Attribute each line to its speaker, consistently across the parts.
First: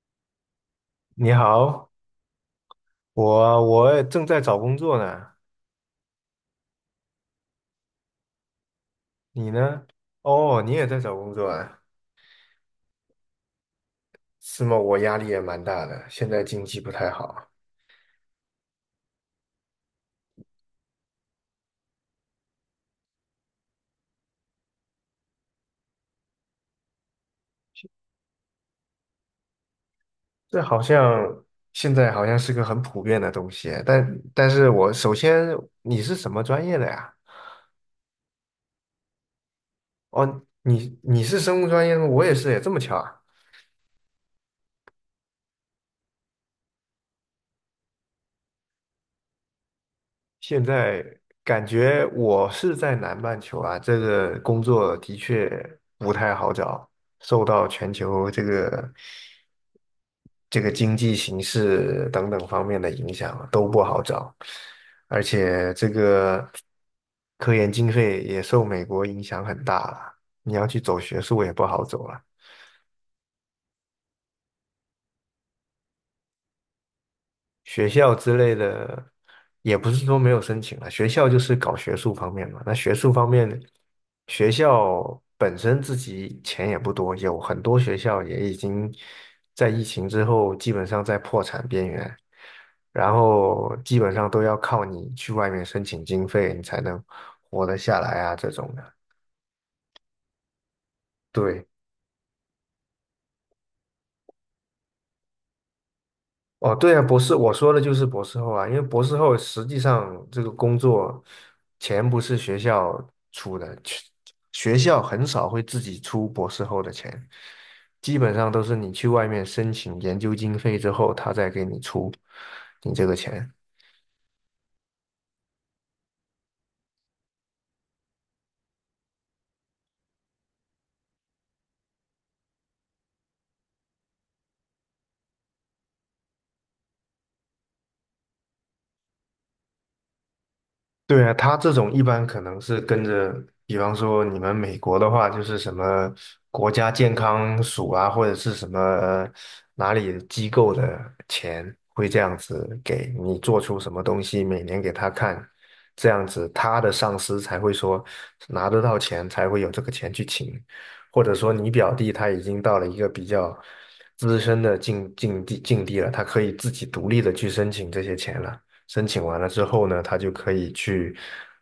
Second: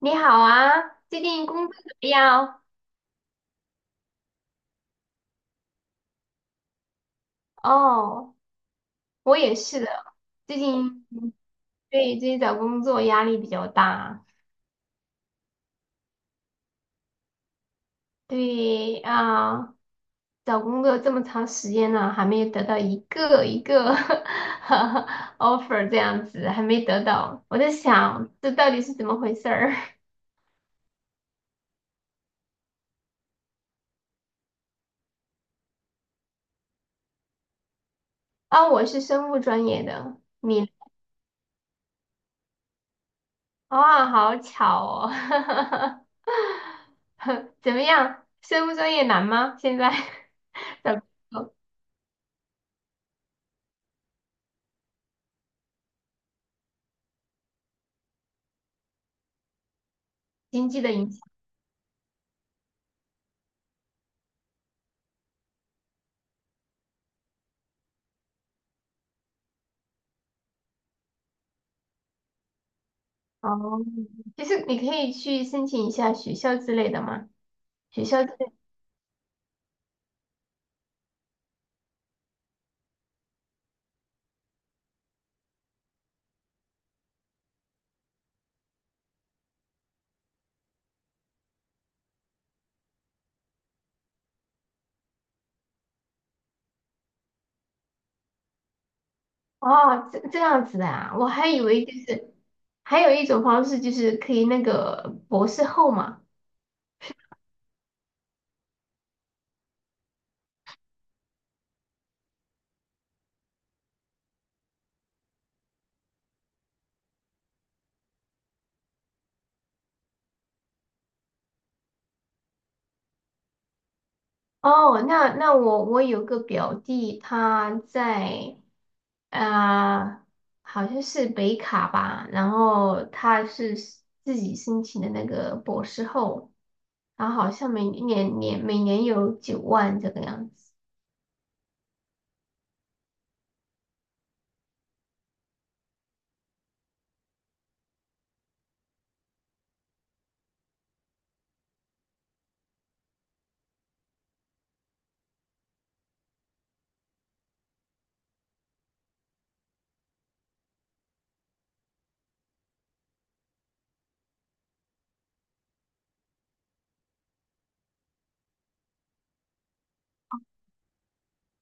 Speaker 1: 你好啊，最
Speaker 2: 你
Speaker 1: 近工作
Speaker 2: 好，
Speaker 1: 怎么样？
Speaker 2: 我正在找工作呢，
Speaker 1: 哦，我
Speaker 2: 你
Speaker 1: 也是
Speaker 2: 呢？
Speaker 1: 的。最
Speaker 2: 哦，你也在
Speaker 1: 近
Speaker 2: 找工作啊？
Speaker 1: 对，最近找工作压力比较大。
Speaker 2: 是吗？我压力也蛮大的，现在经济不太好。
Speaker 1: 对啊，找工作这么长时间了，还没有得到一个 offer 这样子，还没得到，我在想这到底是怎么回事儿。
Speaker 2: 这好像现在好像是个很普遍的东西啊，但是我首先你是什么专业的呀？
Speaker 1: 啊？我是生物专业的，
Speaker 2: 哦，
Speaker 1: 你呢？
Speaker 2: 你是生物专业的吗？我也是，也这么巧啊。
Speaker 1: 啊，好巧哦。怎么样？生物专业难吗？现在
Speaker 2: 现
Speaker 1: 找工
Speaker 2: 在
Speaker 1: 作？
Speaker 2: 感觉我是在南半球啊，这个工作的确不太好找，受到全球这个。这
Speaker 1: 经
Speaker 2: 个
Speaker 1: 济的
Speaker 2: 经
Speaker 1: 影
Speaker 2: 济
Speaker 1: 响。
Speaker 2: 形势等等方面的影响啊都不好找，而且这个科研经费也受美国影响很大了，你要去走学术也不好走了。
Speaker 1: 哦，其实你可以去申请一下学校之类的嘛，
Speaker 2: 学
Speaker 1: 学
Speaker 2: 校
Speaker 1: 校之
Speaker 2: 之
Speaker 1: 类。
Speaker 2: 类的，也不是说没有申请了，学校就是搞学术方面嘛。那学术方面，学校本身自己钱也不多，有很多学校也已经在疫情之后基本上在破产边缘，然后基本上都要靠你去外面申请经费，你才能活得下来啊，这种的。
Speaker 1: 哦，这样子的啊，我还以
Speaker 2: 对。
Speaker 1: 为就是还有一种方式就是可以那个博士后嘛。
Speaker 2: 哦，对啊，博士，我说的就是博士后啊，因为博士后实际上这个工作钱不是学校出的，去学校很少会自己出博士后的钱，基本上都是你去外面申请研究经费之后，他再给你出你这个钱。
Speaker 1: 哦，那我有个表弟他在啊、呃好像是北卡吧，然后他是自己申请的那个博士后，然后好像每年有9万这个样子。
Speaker 2: 对啊，他这种一般可能是跟着，比方说你们美国的话，就是什么国家健康署啊，或者是什么哪里机构的钱，会这样子给你做出什么东西，每年给他看，这样子他的上司才会说拿得到钱，才会有这个钱去请，或者说你表弟他已经到了一个比较资深的境地了，他可以自己独立的去申请这些钱了。申请完了之后呢，他就可以去，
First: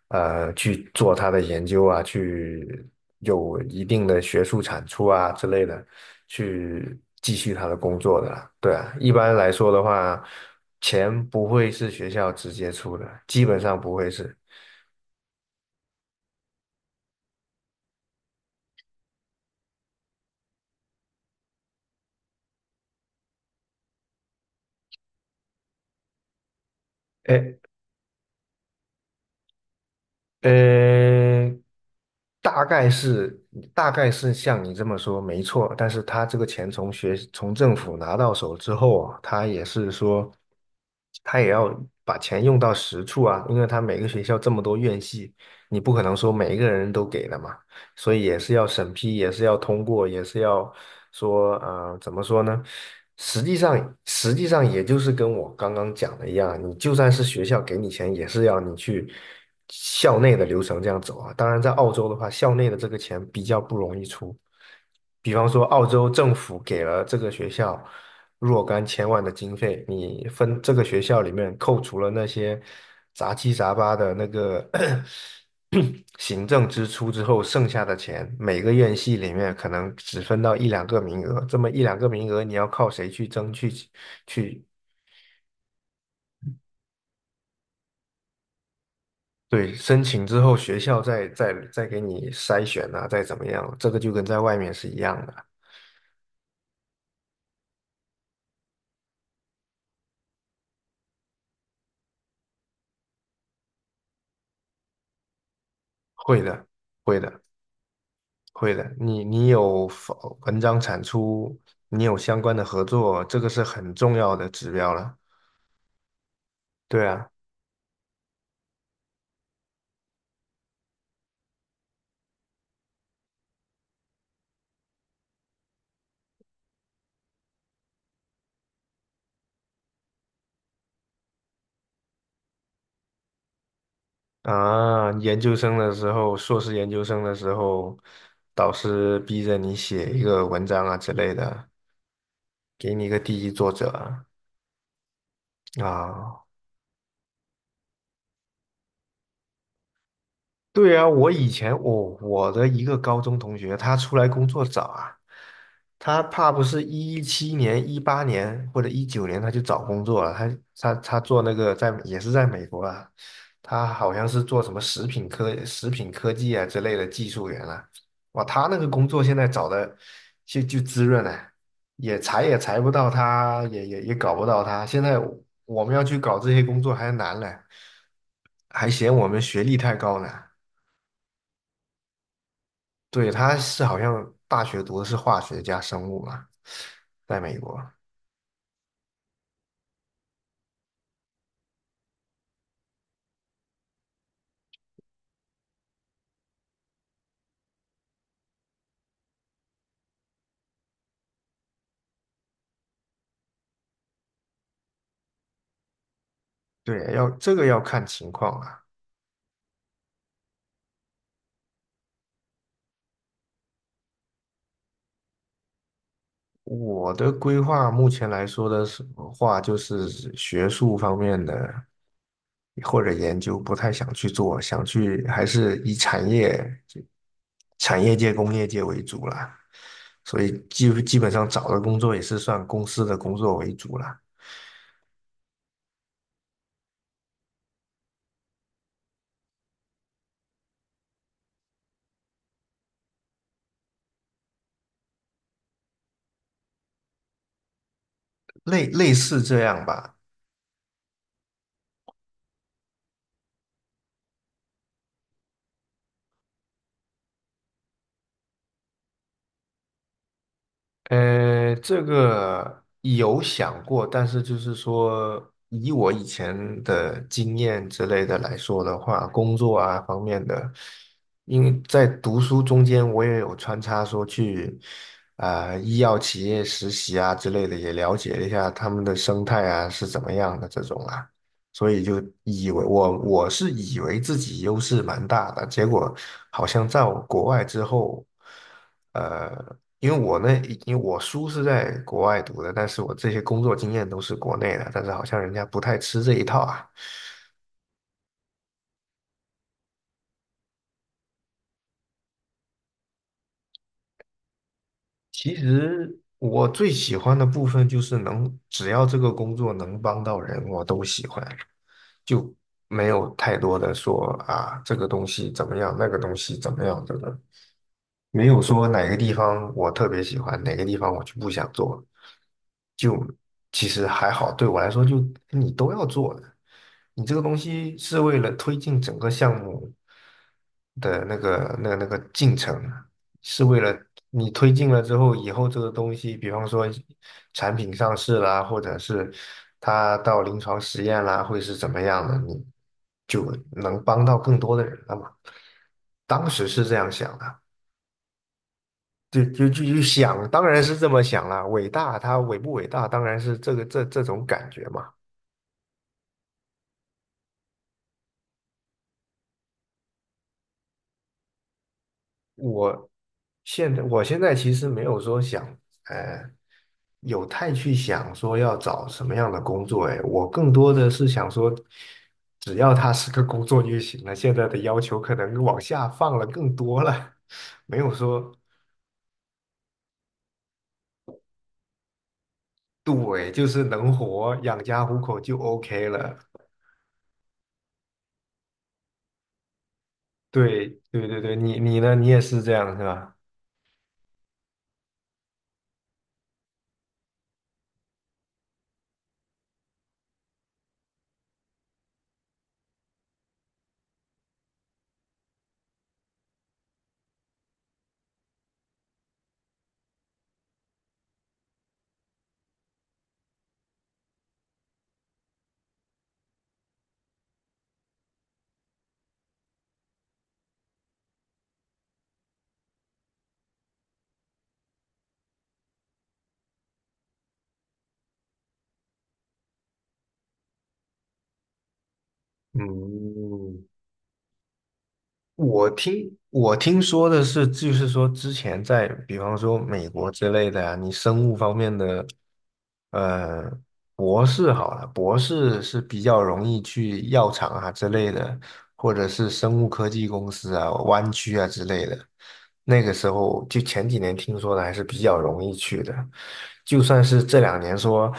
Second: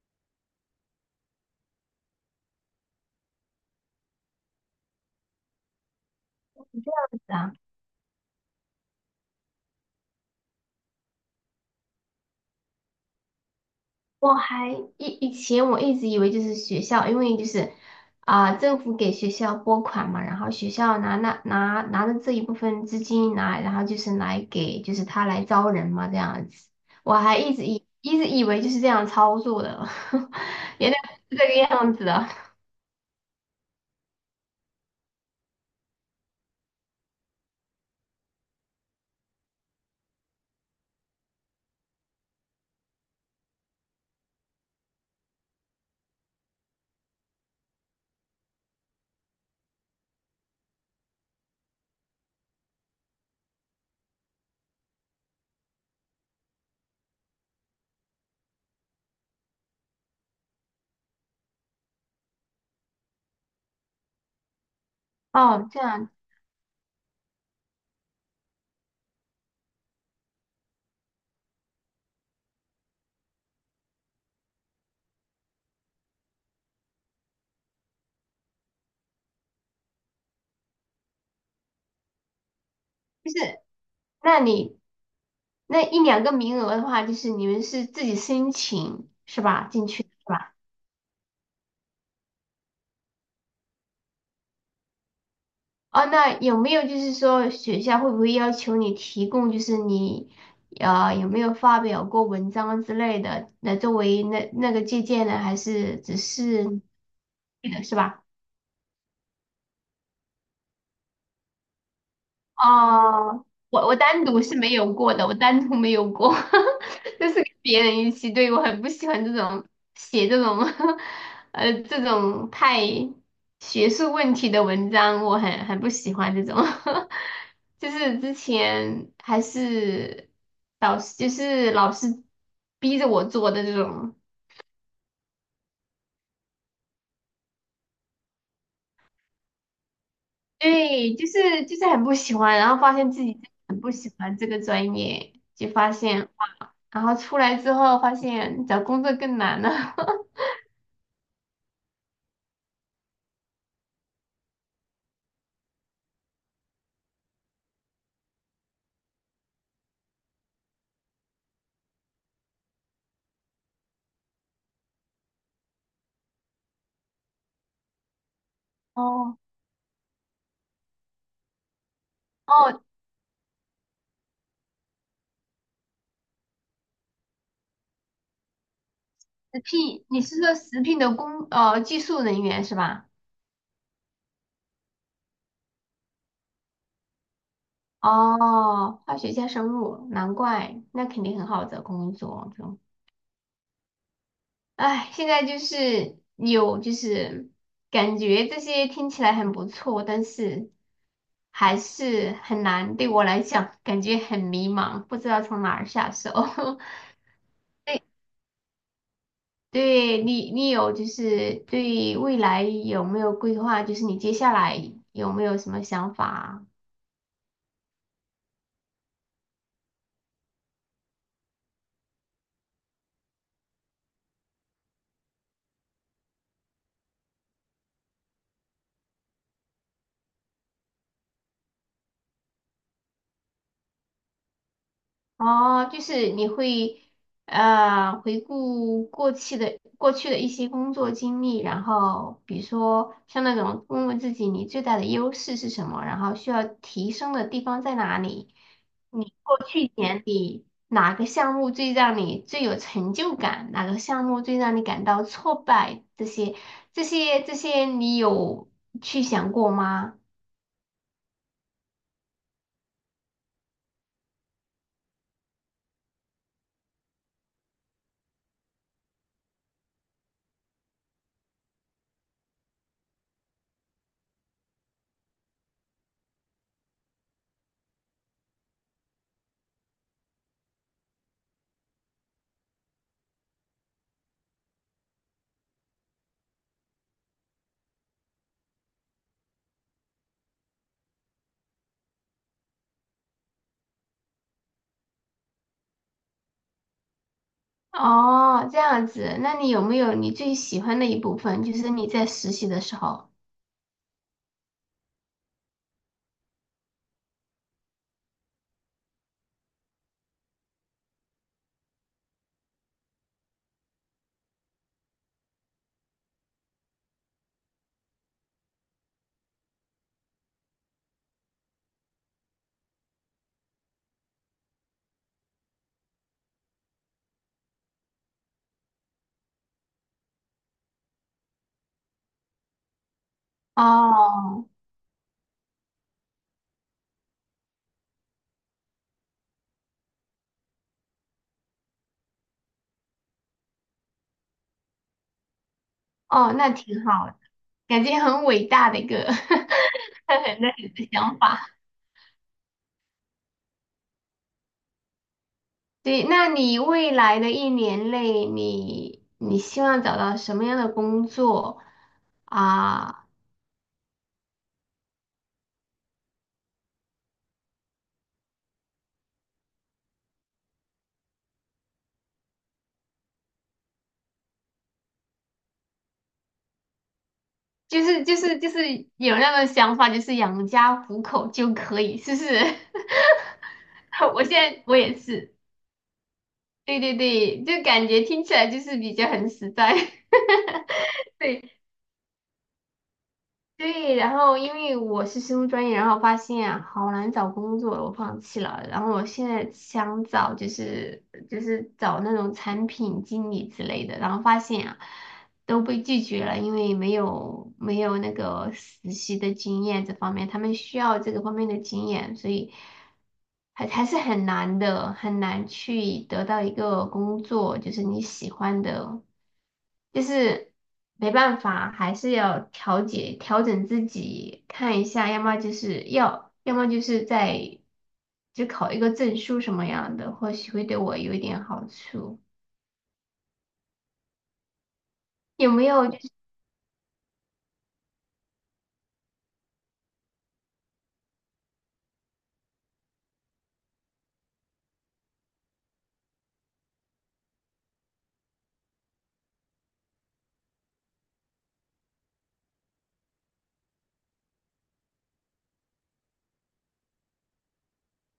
Speaker 2: 去做他的研究啊，去有一定的学术产出啊之类的，
Speaker 1: 这
Speaker 2: 去
Speaker 1: 样子
Speaker 2: 继续他
Speaker 1: 啊。
Speaker 2: 的工作的啦。对啊，一般来说的话，钱不会是学校直接出的，基本上不会是。
Speaker 1: 我还以前我一直以为就是学校，因为就是政府给学校拨款嘛，然后学校拿那拿拿着这一部分资金，然后就是来给就是他来招人嘛这样子，我还一
Speaker 2: 哎
Speaker 1: 直以一直以为就是这样操作的。原来是这
Speaker 2: 呃，
Speaker 1: 个样子的。
Speaker 2: 大概是大概是像你这么说没错，但是他这个钱从政府拿到手之后啊，他也是说，他也要把钱用到实处啊，因为他每个学校这么多院系，你不可能说每一个人都给的嘛。所以也是要审批，也是要通过，也是要说，啊，怎么说呢？实际上，实际上也就是跟我刚刚讲的一样，你就算是学校给你钱，也是要你去校内的流程这样走啊。当然，在澳洲的话，校内的这个钱比较不容易出。比方说，
Speaker 1: 哦，这
Speaker 2: 澳洲
Speaker 1: 样
Speaker 2: 政府给了这个学校若干千万的经费，你分这个学校里面扣除了那些杂七杂八的那个 行政支出之后，剩下的钱每个院系里面可能只分到一两个名额，这么一两个名额你要靠谁去
Speaker 1: 就
Speaker 2: 争
Speaker 1: 是
Speaker 2: 去
Speaker 1: 那
Speaker 2: 去
Speaker 1: 你那一两个名额的话，就是你们是自己申请是吧？
Speaker 2: 对
Speaker 1: 进
Speaker 2: 申
Speaker 1: 去。
Speaker 2: 请
Speaker 1: 是
Speaker 2: 之
Speaker 1: 吧？
Speaker 2: 后，学校再给你筛选啊，再怎么样，这个就跟在外面是一样的，
Speaker 1: 哦，那有没有就是说学校会不会要求你提供，就是你有没有发表过文章之类的，来作为那个借鉴呢？还是只
Speaker 2: 会的，
Speaker 1: 是
Speaker 2: 会的。
Speaker 1: 是的是吧？
Speaker 2: 会的，你有发文章产出，你有相关的合作，这
Speaker 1: 哦，
Speaker 2: 个是
Speaker 1: 我
Speaker 2: 很
Speaker 1: 我
Speaker 2: 重
Speaker 1: 单
Speaker 2: 要
Speaker 1: 独
Speaker 2: 的
Speaker 1: 是
Speaker 2: 指
Speaker 1: 没有
Speaker 2: 标
Speaker 1: 过
Speaker 2: 了。
Speaker 1: 的，我单独没有过。
Speaker 2: 对
Speaker 1: 就
Speaker 2: 啊，
Speaker 1: 是跟别人一起。对，我很不喜欢这种写这种 这种太学术问题的文章，我很不喜欢这种。就是之前还是导师，就是老师逼着我做的这种。
Speaker 2: 啊，研究生的时候，硕士研究生的时候，导师逼着你写一个文章啊之
Speaker 1: 对，就
Speaker 2: 类
Speaker 1: 是
Speaker 2: 的，
Speaker 1: 就是很不喜欢，然后
Speaker 2: 给
Speaker 1: 发
Speaker 2: 你一
Speaker 1: 现
Speaker 2: 个
Speaker 1: 自己
Speaker 2: 第
Speaker 1: 真的
Speaker 2: 一作
Speaker 1: 很不喜
Speaker 2: 者
Speaker 1: 欢这个专业，就
Speaker 2: 啊
Speaker 1: 发现。
Speaker 2: 啊
Speaker 1: 然后出来之后发现找工作更难了。
Speaker 2: 对啊，我以前我的一个高中同学，他出来工作早啊，他怕不是17年、18年或者19年他就找工作了，他他做那个在也是在美国啊，他好像是做什么食品科技啊之类的技术员啊。哇，他那个工作现
Speaker 1: 哦。
Speaker 2: 在找的就滋润啊，也裁
Speaker 1: 哦，
Speaker 2: 不到他，也搞不到他，现在我们要去搞这些工作还难了，还嫌我们
Speaker 1: 食
Speaker 2: 学历太
Speaker 1: 品，
Speaker 2: 高
Speaker 1: 你
Speaker 2: 呢。
Speaker 1: 是说食品的技术人员是吧？
Speaker 2: 对，他是好像大学读的是化学加生物嘛，在美国。
Speaker 1: 哦，化学加生物，难怪，那肯定很好找工作。就，唉，现在就是有就是感觉这些听起来很不错，但是还是很难，对我来讲感觉很迷茫，不知道从哪儿下手。
Speaker 2: 对，要这个要
Speaker 1: 对，
Speaker 2: 看情况啊。
Speaker 1: 对你，有就是对未来有没有规划？就是你接下来有没有什么想法啊？
Speaker 2: 我的规划目前来说的是话，就是学术方面的或者研究不太想去做，想去还是以产业界、工业界为主啦。所以基本上找的工作也是算公司的工作为主啦，
Speaker 1: 哦，就是你会回顾过去的一些工作经历，然后比如说像那种问问自己你最大的优势是什么，然后需要提升的地方在哪里？
Speaker 2: 类类
Speaker 1: 你
Speaker 2: 似
Speaker 1: 过
Speaker 2: 这
Speaker 1: 去
Speaker 2: 样
Speaker 1: 一
Speaker 2: 吧。
Speaker 1: 年哪个项目最让你最有成就感？哪个项目最让你感到挫败？这些，你有去想过吗？
Speaker 2: 这个有想过，但是就是说，以我以前的经验之类的来说的话，工作啊方面的，因为在读书中间，我也有穿插说去医药企业实习啊之类的，也了解了一下他们的生态啊是怎么样的这种啊。所以就以为我是以为自己优势蛮大的，结果好像在国外之后，呃，因为我那因为我书是在国外读的，但是我这些工作经验都是国内的，但是好像人家不太吃这一套啊。
Speaker 1: 哦，这样子，那你有没有你最喜欢的一部分？就是你在实习的时候。
Speaker 2: 其实我最喜欢的部分就是能，只要这个工作能帮到人，我都喜欢，就没有太多的说啊这个东西怎么样，那个东西怎么样这个。没有说哪个地方我特别喜欢，哪个地方我就不想做，就其实还好，对我来说就你都要做的，你这个东西是为了推进整个项目的那个进程，是为了你
Speaker 1: 哦。
Speaker 2: 推进了之后，以后这个东西，比方说产品上市啦，或者是它到临床实验啦，会是怎么样的，你就能帮到更多的人了嘛。当
Speaker 1: 哦，
Speaker 2: 时
Speaker 1: 那
Speaker 2: 是这
Speaker 1: 挺
Speaker 2: 样
Speaker 1: 好的，
Speaker 2: 想的。
Speaker 1: 感觉很伟大的一个。
Speaker 2: 就想，
Speaker 1: 很
Speaker 2: 当
Speaker 1: 那
Speaker 2: 然
Speaker 1: 你
Speaker 2: 是这
Speaker 1: 的
Speaker 2: 么
Speaker 1: 想
Speaker 2: 想
Speaker 1: 法。
Speaker 2: 啦。伟大，它伟不伟大，当然是这个这这种感觉嘛。
Speaker 1: 对，那你未来的一年内，你希望找到什么样的工作
Speaker 2: 我
Speaker 1: 啊？
Speaker 2: 我现在其实没有说想，呃，有太去想说要找什么样的工作。哎，我更多的是想说，只要他是个工作就行了。现在的要求可能往下放了更多了，没
Speaker 1: 就
Speaker 2: 有
Speaker 1: 是就
Speaker 2: 说
Speaker 1: 是就是有那个想法，就是养家糊口就可以，是不是？
Speaker 2: 对，就是能
Speaker 1: 我现
Speaker 2: 活养
Speaker 1: 在我
Speaker 2: 家
Speaker 1: 也
Speaker 2: 糊口
Speaker 1: 是，
Speaker 2: 就 OK 了。
Speaker 1: 对对对，就感觉听起来就是比较很实在。
Speaker 2: 对对对对，
Speaker 1: 对
Speaker 2: 你呢？你也是这样是吧？
Speaker 1: 对。然后因为我是生物专业，然后发现啊好难找工作，我放弃了。然后我现在想找就是找那种产品经理之类的，然后发现啊。都被拒绝了，因为没有那个实习的经验这方面，他们需要这个方面的经验，所以还是很难的，很难去得到一个工作，就是你喜欢的，就是没办法，还是要调整自己，看一下，要么就是要，要么就是在就考一个证书什么样的，或许会对我有一点好处。
Speaker 2: 嗯，
Speaker 1: 有没
Speaker 2: 我
Speaker 1: 有就是
Speaker 2: 听我听说的是，就是说之前在比方说美国之类的呀、你生物方面的，呃，博士好了，博士是比较容易去药厂啊之类的，或者是生物科技公司啊、湾区啊之类的。那个时候就前几年听说的还是比较容易去的，就算是这两年说。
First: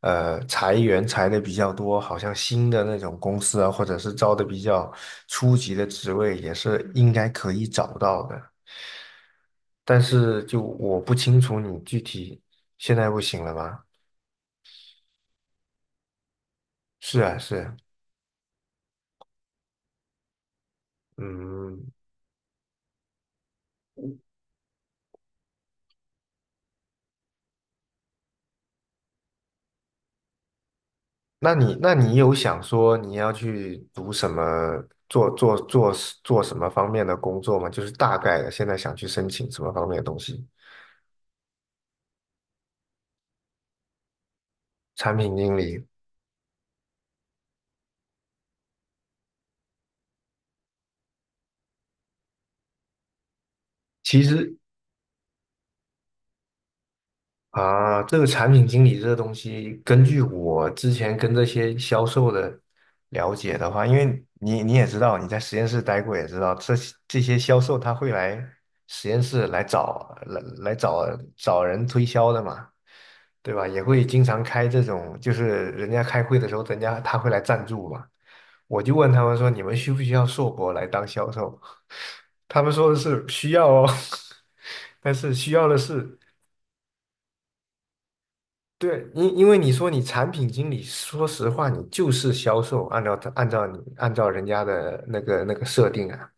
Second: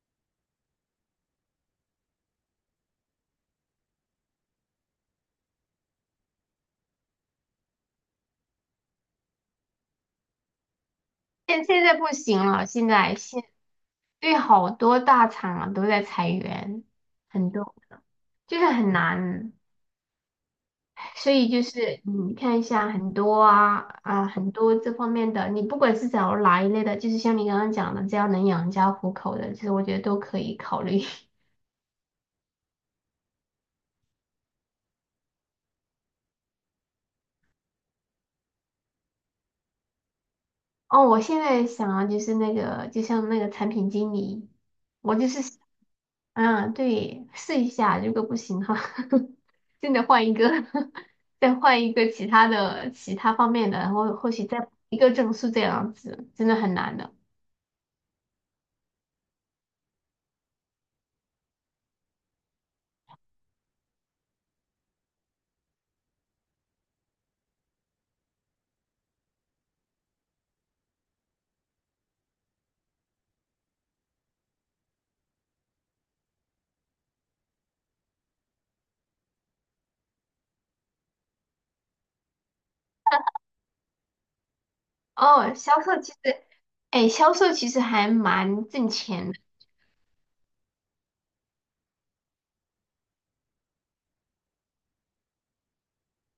Speaker 2: 裁员裁的比较多，好像新的那种公司啊，或者是招的比较初级的职位，也是应该可以找到的。但是就我不清楚
Speaker 1: 现
Speaker 2: 你
Speaker 1: 现在
Speaker 2: 具
Speaker 1: 不行
Speaker 2: 体
Speaker 1: 了？现
Speaker 2: 现在
Speaker 1: 在
Speaker 2: 不行了吗？
Speaker 1: 对，好多大厂啊都在裁员，
Speaker 2: 是啊，
Speaker 1: 很
Speaker 2: 是
Speaker 1: 多
Speaker 2: 啊。
Speaker 1: 就是很难，所以就
Speaker 2: 嗯，
Speaker 1: 是你看一下很多这方面的，你不管是找哪一类的，就是像你刚刚讲的，只要能养家糊口的，其实我觉得都可以考虑。
Speaker 2: 那你有想说你要去读什么，做做做做什么方面的工作吗？就是大概的，现在想去申请什么方面的东西？
Speaker 1: 哦，我现在想啊，就是那个就像那个产品经理，我
Speaker 2: 产
Speaker 1: 就
Speaker 2: 品
Speaker 1: 是。
Speaker 2: 经理。
Speaker 1: 嗯，对，试一下，如果不行的话。真的换一个。再换一个其他方面的，然后
Speaker 2: 其
Speaker 1: 或许
Speaker 2: 实
Speaker 1: 再一个证书这样子，真的很难的。
Speaker 2: 啊，这个产品经理这个东西，根据我之前跟这些销售的了解的话，因为你你也知道，你在实验室待过也知道，这些这些销售他会来实验室来找找人推销的嘛，对吧？也会经常开这种，就是人家开会的时候，人家他会来赞助嘛。我就问他们说，你们需不需要硕博来当销售？他们说的是需要哦，但是需
Speaker 1: 哦，
Speaker 2: 要的
Speaker 1: 销售其
Speaker 2: 是。
Speaker 1: 实，哎，销售其实还蛮挣
Speaker 2: 对，
Speaker 1: 钱
Speaker 2: 因
Speaker 1: 的。
Speaker 2: 因为你说你产品经理，说实话，你就是销售，按照他按照你按照人家的那个那个设定啊，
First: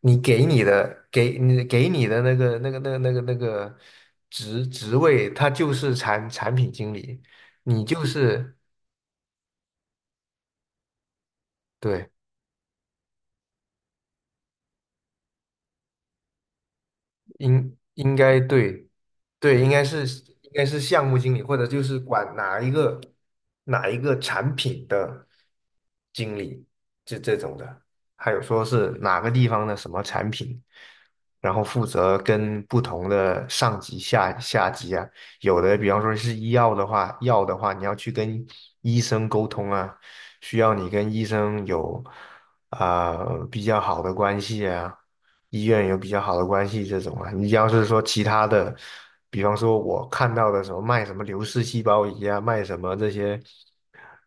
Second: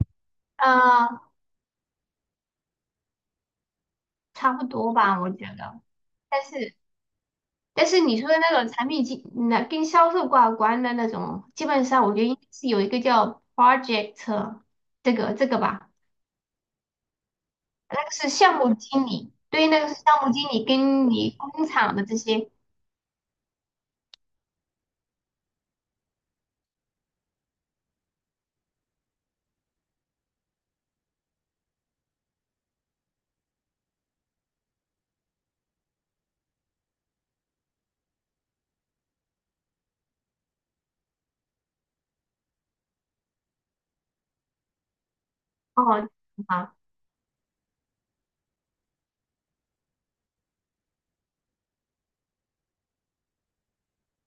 Speaker 2: 你给你的
Speaker 1: 呃，
Speaker 2: 给你给你的那个
Speaker 1: 差
Speaker 2: 职
Speaker 1: 不多
Speaker 2: 职
Speaker 1: 吧，
Speaker 2: 位，
Speaker 1: 我觉
Speaker 2: 他就
Speaker 1: 得。
Speaker 2: 是产
Speaker 1: 但
Speaker 2: 产品
Speaker 1: 是，
Speaker 2: 经理，你
Speaker 1: 但是
Speaker 2: 就
Speaker 1: 你说的
Speaker 2: 是
Speaker 1: 那种产品经，那跟销售挂关的那种，基本上
Speaker 2: 对，
Speaker 1: 我觉得应该是有一个叫 project 这个吧。
Speaker 2: 应
Speaker 1: 那个
Speaker 2: 应
Speaker 1: 是
Speaker 2: 该
Speaker 1: 项目
Speaker 2: 对，
Speaker 1: 经理，
Speaker 2: 对，
Speaker 1: 对，
Speaker 2: 应
Speaker 1: 那
Speaker 2: 该
Speaker 1: 个是
Speaker 2: 是
Speaker 1: 项目经
Speaker 2: 应
Speaker 1: 理
Speaker 2: 该是项
Speaker 1: 跟
Speaker 2: 目
Speaker 1: 你
Speaker 2: 经理，或者
Speaker 1: 工
Speaker 2: 就
Speaker 1: 厂
Speaker 2: 是
Speaker 1: 的这
Speaker 2: 管
Speaker 1: 些。
Speaker 2: 哪一个产品的经理，这这种的，还有说是哪个地方的什么产品，然后负责跟不同的上级下级啊，有的比方说是医药的话，药的话你要去跟医生沟通啊，需要你跟医生有比较好的关系啊。医
Speaker 1: 哦，
Speaker 2: 院有比较好的关
Speaker 1: 好，
Speaker 2: 系这种啊。你要是说其他的，比方说我看到的什么卖什么流式细胞仪啊，卖什么这些，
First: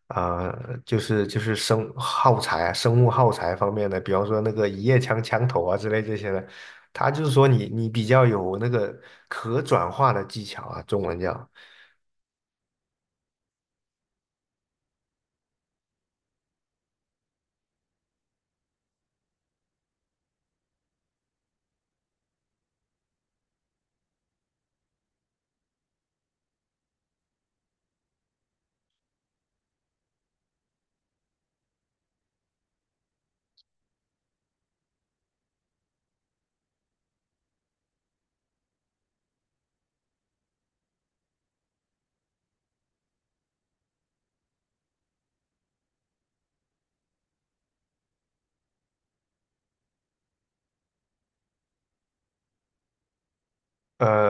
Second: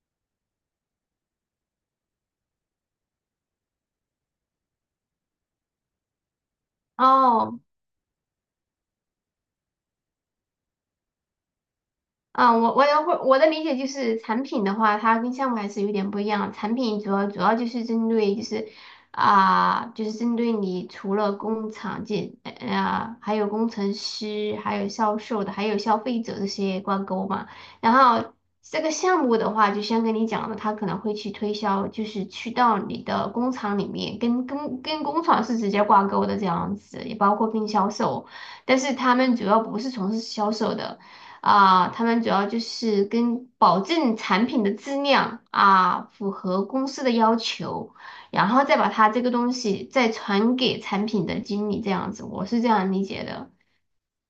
Speaker 2: 啊、就是生耗材啊，生物耗材方面的，比方说那个一夜枪枪头啊之类这些的，他就是说
Speaker 1: 哦，
Speaker 2: 你你比较有那个可转化的技巧啊，中文叫。
Speaker 1: 啊，我的理解就是产品的话，它跟项目还是有点不一样。产品主要就是针对就是啊、就是针对你除了工厂还有工程师，还有销售的，还有消费者这些挂钩嘛。然后这个项目的话，就先跟你讲了，他可能会去推销，就是去到你的工厂里面，跟工厂是直接挂钩的这样子，也包括跟销售，但是他们主要不是从事销售的。啊，他们主要就是跟保证产品的质量啊，符合公司的要求，然后再把它这个东西再传给产品的经理，这样子，我是这样理解的。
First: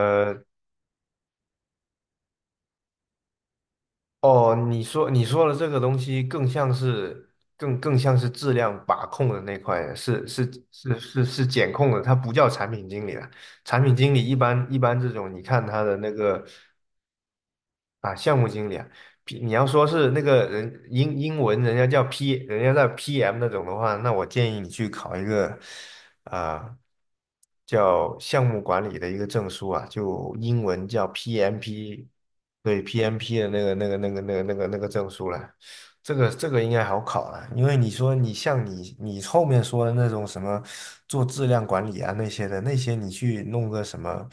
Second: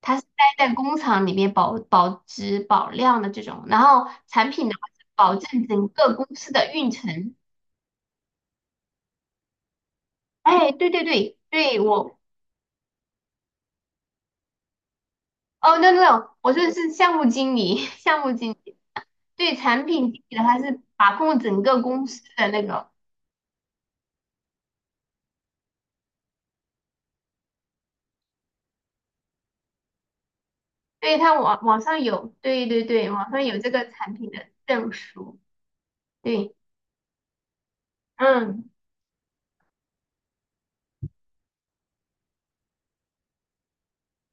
Speaker 1: 他是待在工厂里面保质保量的这种，然后产
Speaker 2: 哦，
Speaker 1: 品的话
Speaker 2: 你
Speaker 1: 是
Speaker 2: 说你
Speaker 1: 保
Speaker 2: 说的
Speaker 1: 证
Speaker 2: 这个
Speaker 1: 整
Speaker 2: 东
Speaker 1: 个
Speaker 2: 西
Speaker 1: 公
Speaker 2: 更
Speaker 1: 司
Speaker 2: 像
Speaker 1: 的运
Speaker 2: 是
Speaker 1: 程。
Speaker 2: 更像是质量把控的那块，是是
Speaker 1: 哎，对
Speaker 2: 是
Speaker 1: 对
Speaker 2: 是
Speaker 1: 对
Speaker 2: 是检
Speaker 1: 对，
Speaker 2: 控的，它
Speaker 1: 我
Speaker 2: 不叫产品经理了。产品经理一般这种，你看
Speaker 1: 哦
Speaker 2: 他
Speaker 1: ，no
Speaker 2: 的
Speaker 1: no
Speaker 2: 那
Speaker 1: no，
Speaker 2: 个
Speaker 1: 我说的是项目经理。
Speaker 2: 啊、
Speaker 1: 项目
Speaker 2: 项目
Speaker 1: 经
Speaker 2: 经理
Speaker 1: 理
Speaker 2: 啊，P，你
Speaker 1: 对
Speaker 2: 要说
Speaker 1: 产
Speaker 2: 是
Speaker 1: 品
Speaker 2: 那
Speaker 1: 经理的
Speaker 2: 个
Speaker 1: 话是
Speaker 2: 人英
Speaker 1: 把
Speaker 2: 英
Speaker 1: 控
Speaker 2: 文
Speaker 1: 整
Speaker 2: 人
Speaker 1: 个
Speaker 2: 家叫
Speaker 1: 公司
Speaker 2: P，
Speaker 1: 的
Speaker 2: 人
Speaker 1: 那
Speaker 2: 家叫
Speaker 1: 个。
Speaker 2: PM 那种的话，那我建议你去考一个啊、叫项目管理的一个证书啊，就英文叫
Speaker 1: 对，它网上
Speaker 2: PMP，
Speaker 1: 有，对
Speaker 2: 对
Speaker 1: 对对，网
Speaker 2: PMP
Speaker 1: 上
Speaker 2: 的
Speaker 1: 有
Speaker 2: 那
Speaker 1: 这
Speaker 2: 个那
Speaker 1: 个
Speaker 2: 个那
Speaker 1: 产
Speaker 2: 个
Speaker 1: 品
Speaker 2: 那个
Speaker 1: 的
Speaker 2: 那个那个
Speaker 1: 证
Speaker 2: 证书
Speaker 1: 书，
Speaker 2: 了。这个这
Speaker 1: 对，
Speaker 2: 个应该好考了，因为你说你像
Speaker 1: 嗯，
Speaker 2: 你你后面说的那种什么做质量管理啊那些的，那些你去弄个什么。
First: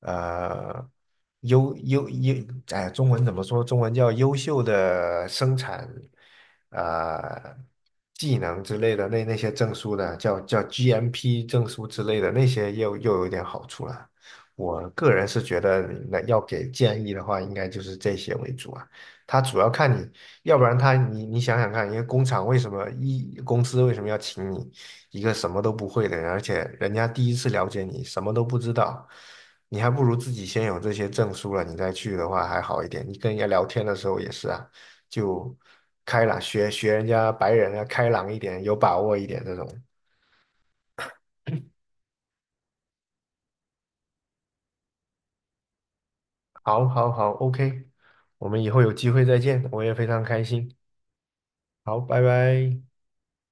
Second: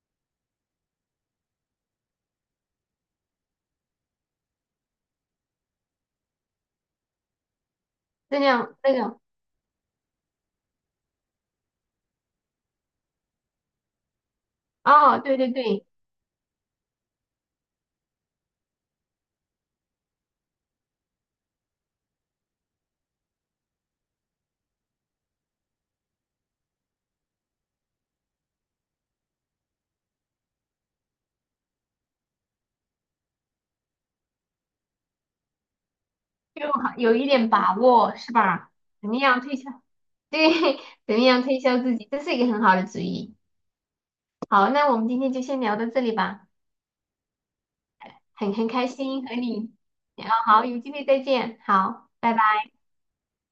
Speaker 2: 呃优优优，哎，中文怎么说？中文叫优秀的生产呃技
Speaker 1: 这
Speaker 2: 能
Speaker 1: 样
Speaker 2: 之
Speaker 1: 那
Speaker 2: 类的
Speaker 1: 个，
Speaker 2: 那些证书的，叫 GMP 证书之类的那些又有点好处了。我个
Speaker 1: 哦，
Speaker 2: 人
Speaker 1: 对
Speaker 2: 是
Speaker 1: 对
Speaker 2: 觉得，
Speaker 1: 对，
Speaker 2: 那要给建议的话，应该就是这些为主啊。他主要看你，要不然他你你想想看，一个工厂为什么一公司为什么要请你一个什么都不会的人，而且人家第一次了解你，什么都不知道。你还不如自己先有这些证书了，你再去的话还好一点。你跟人家聊天的时候也是啊，就开朗，学
Speaker 1: 就
Speaker 2: 学
Speaker 1: 好
Speaker 2: 人
Speaker 1: 有一
Speaker 2: 家白
Speaker 1: 点把
Speaker 2: 人啊，开
Speaker 1: 握
Speaker 2: 朗
Speaker 1: 是
Speaker 2: 一点，
Speaker 1: 吧？
Speaker 2: 有把
Speaker 1: 怎
Speaker 2: 握
Speaker 1: 么
Speaker 2: 一
Speaker 1: 样
Speaker 2: 点这
Speaker 1: 推
Speaker 2: 种。
Speaker 1: 销？对。怎么样推销自己？这是一个很好的主意。好，那我们今天就先聊到这里吧，
Speaker 2: 好，好，好，OK，我
Speaker 1: 很
Speaker 2: 们
Speaker 1: 很
Speaker 2: 以后
Speaker 1: 开
Speaker 2: 有机会
Speaker 1: 心和
Speaker 2: 再见，
Speaker 1: 你，
Speaker 2: 我也非常
Speaker 1: 啊，
Speaker 2: 开
Speaker 1: 好，
Speaker 2: 心。
Speaker 1: 有机会再见，
Speaker 2: 好，
Speaker 1: 好，
Speaker 2: 拜
Speaker 1: 拜拜。
Speaker 2: 拜。